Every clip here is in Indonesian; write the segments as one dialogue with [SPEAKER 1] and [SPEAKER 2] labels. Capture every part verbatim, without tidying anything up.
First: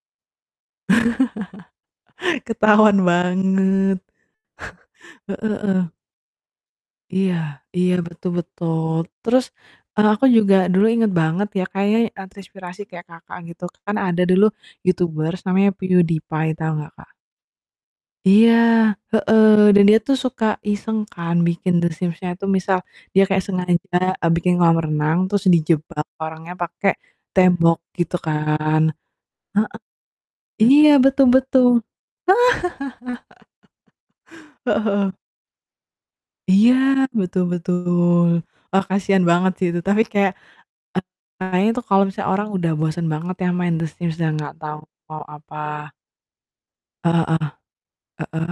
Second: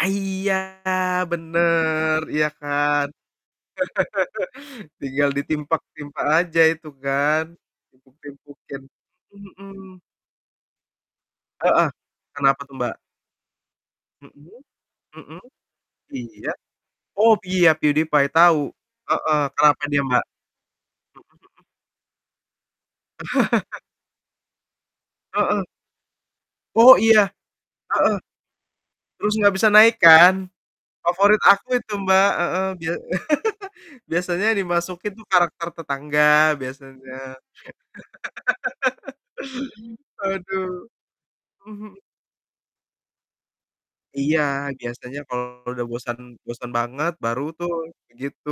[SPEAKER 1] Ah, iya bener. Iya
[SPEAKER 2] Ketahuan
[SPEAKER 1] kan.
[SPEAKER 2] banget.
[SPEAKER 1] Tinggal
[SPEAKER 2] Heeh heeh.
[SPEAKER 1] ditimpak-timpa aja itu
[SPEAKER 2] Iya,
[SPEAKER 1] kan.
[SPEAKER 2] iya betul
[SPEAKER 1] Timpuk-timpukin.
[SPEAKER 2] betul. Terus,
[SPEAKER 1] Mhm.
[SPEAKER 2] eee, aku juga dulu inget banget ya,
[SPEAKER 1] Heeh.
[SPEAKER 2] kayaknya, eee,
[SPEAKER 1] Kenapa tuh,
[SPEAKER 2] terinspirasi
[SPEAKER 1] Mbak?
[SPEAKER 2] kayak Kakak gitu, kan ada dulu
[SPEAKER 1] Mhm, mhm.
[SPEAKER 2] YouTubers namanya
[SPEAKER 1] Iya.
[SPEAKER 2] PewDiePie tau nggak, Kak?
[SPEAKER 1] Oh iya, PewDiePie
[SPEAKER 2] Iya,
[SPEAKER 1] tahu. Heeh,
[SPEAKER 2] heeh, dan
[SPEAKER 1] kenapa
[SPEAKER 2] dia
[SPEAKER 1] dia,
[SPEAKER 2] tuh
[SPEAKER 1] Mbak?
[SPEAKER 2] suka iseng kan
[SPEAKER 1] Mhm mhm.
[SPEAKER 2] bikin The Sims-nya itu misal, dia kayak sengaja, eee, bikin kolam renang terus
[SPEAKER 1] Heeh.
[SPEAKER 2] dijebak orangnya pake
[SPEAKER 1] Oh iya.
[SPEAKER 2] tembok
[SPEAKER 1] Heeh.
[SPEAKER 2] gitu kan.
[SPEAKER 1] Terus nggak bisa
[SPEAKER 2] Heeh.
[SPEAKER 1] naik kan?
[SPEAKER 2] Iya, betul
[SPEAKER 1] Favorit
[SPEAKER 2] betul.
[SPEAKER 1] aku itu, Mbak. Heeh. Bia biasanya
[SPEAKER 2] Heeh heeh.
[SPEAKER 1] dimasukin tuh karakter tetangga
[SPEAKER 2] Iya,
[SPEAKER 1] biasanya.
[SPEAKER 2] betul betul. Wah, kasihan banget sih itu tapi kayak,
[SPEAKER 1] Aduh.
[SPEAKER 2] arahnya
[SPEAKER 1] Mhm
[SPEAKER 2] tuh
[SPEAKER 1] mhm.
[SPEAKER 2] kalau misalnya orang udah bosen banget ya, main The Sims udah
[SPEAKER 1] Iya,
[SPEAKER 2] nggak tahu
[SPEAKER 1] biasanya
[SPEAKER 2] mau apa.
[SPEAKER 1] kalau udah bosan bosan banget
[SPEAKER 2] Heeh.
[SPEAKER 1] baru tuh
[SPEAKER 2] Heeh.
[SPEAKER 1] gitu.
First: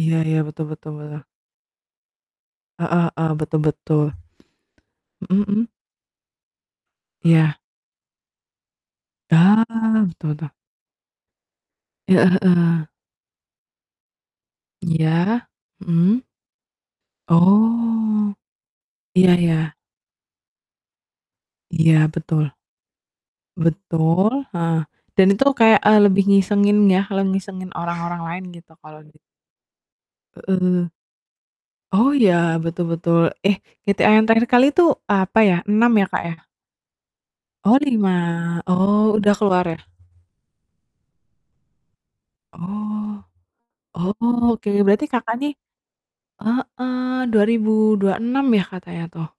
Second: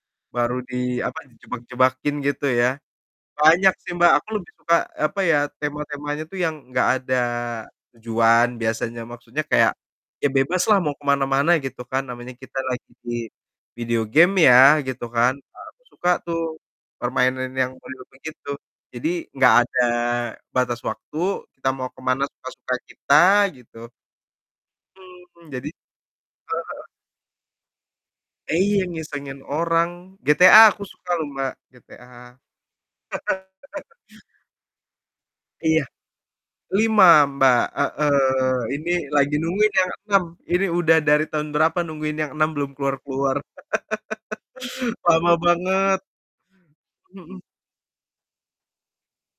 [SPEAKER 2] Iya iya,
[SPEAKER 1] Baru
[SPEAKER 2] betul
[SPEAKER 1] di
[SPEAKER 2] betul
[SPEAKER 1] apa,
[SPEAKER 2] beleh.
[SPEAKER 1] jebak-jebakin gitu ya.
[SPEAKER 2] Heeh heeh. Betul
[SPEAKER 1] Banyak sih,
[SPEAKER 2] betul.
[SPEAKER 1] Mbak, aku lebih suka, apa ya,
[SPEAKER 2] Mhm mhm.
[SPEAKER 1] tema-temanya tuh yang nggak ada
[SPEAKER 2] Iya.
[SPEAKER 1] tujuan biasanya. Maksudnya kayak
[SPEAKER 2] Ah,
[SPEAKER 1] ya
[SPEAKER 2] betul betul.
[SPEAKER 1] bebaslah mau ke mana-mana gitu kan,
[SPEAKER 2] Heeh
[SPEAKER 1] namanya kita
[SPEAKER 2] heeh.
[SPEAKER 1] lagi di video game ya, gitu kan.
[SPEAKER 2] Iya.
[SPEAKER 1] Ah, aku suka
[SPEAKER 2] Mhm.
[SPEAKER 1] tuh permainan yang [unintelligible]
[SPEAKER 2] Oh.
[SPEAKER 1] begitu. Jadi
[SPEAKER 2] Iya
[SPEAKER 1] nggak
[SPEAKER 2] iya.
[SPEAKER 1] ada batas waktu, kita mau ke
[SPEAKER 2] Iya,
[SPEAKER 1] mana
[SPEAKER 2] betul.
[SPEAKER 1] suka-suka kita gitu.
[SPEAKER 2] Betul, heeh. Dan itu
[SPEAKER 1] Mmm. Jadi heeh
[SPEAKER 2] kayak, eee, lebih ngisengin
[SPEAKER 1] heeh.
[SPEAKER 2] ya, kalau ngisengin orang-orang lain gitu,
[SPEAKER 1] Iya,
[SPEAKER 2] kalo di
[SPEAKER 1] ngisengin orang. GTA aku
[SPEAKER 2] Heeh.
[SPEAKER 1] suka loh Mbak, GTA.
[SPEAKER 2] Oh iya, betul betul. Eh, GTA yang terakhir kali itu apa ya?
[SPEAKER 1] Iya.
[SPEAKER 2] Enam ya, Kak, ya?
[SPEAKER 1] lima, Mbak,
[SPEAKER 2] Oh lima.
[SPEAKER 1] heeh. Ini
[SPEAKER 2] Oh, udah
[SPEAKER 1] lagi
[SPEAKER 2] keluar
[SPEAKER 1] nungguin
[SPEAKER 2] ya?
[SPEAKER 1] yang enam. Ini udah dari tahun berapa nungguin yang enam belum
[SPEAKER 2] Oh,
[SPEAKER 1] keluar-keluar.
[SPEAKER 2] oke. Berarti
[SPEAKER 1] Lama
[SPEAKER 2] Kakak nih
[SPEAKER 1] banget!
[SPEAKER 2] heeh,
[SPEAKER 1] Mhm.
[SPEAKER 2] dua ribu dua enam yah katanya tuh?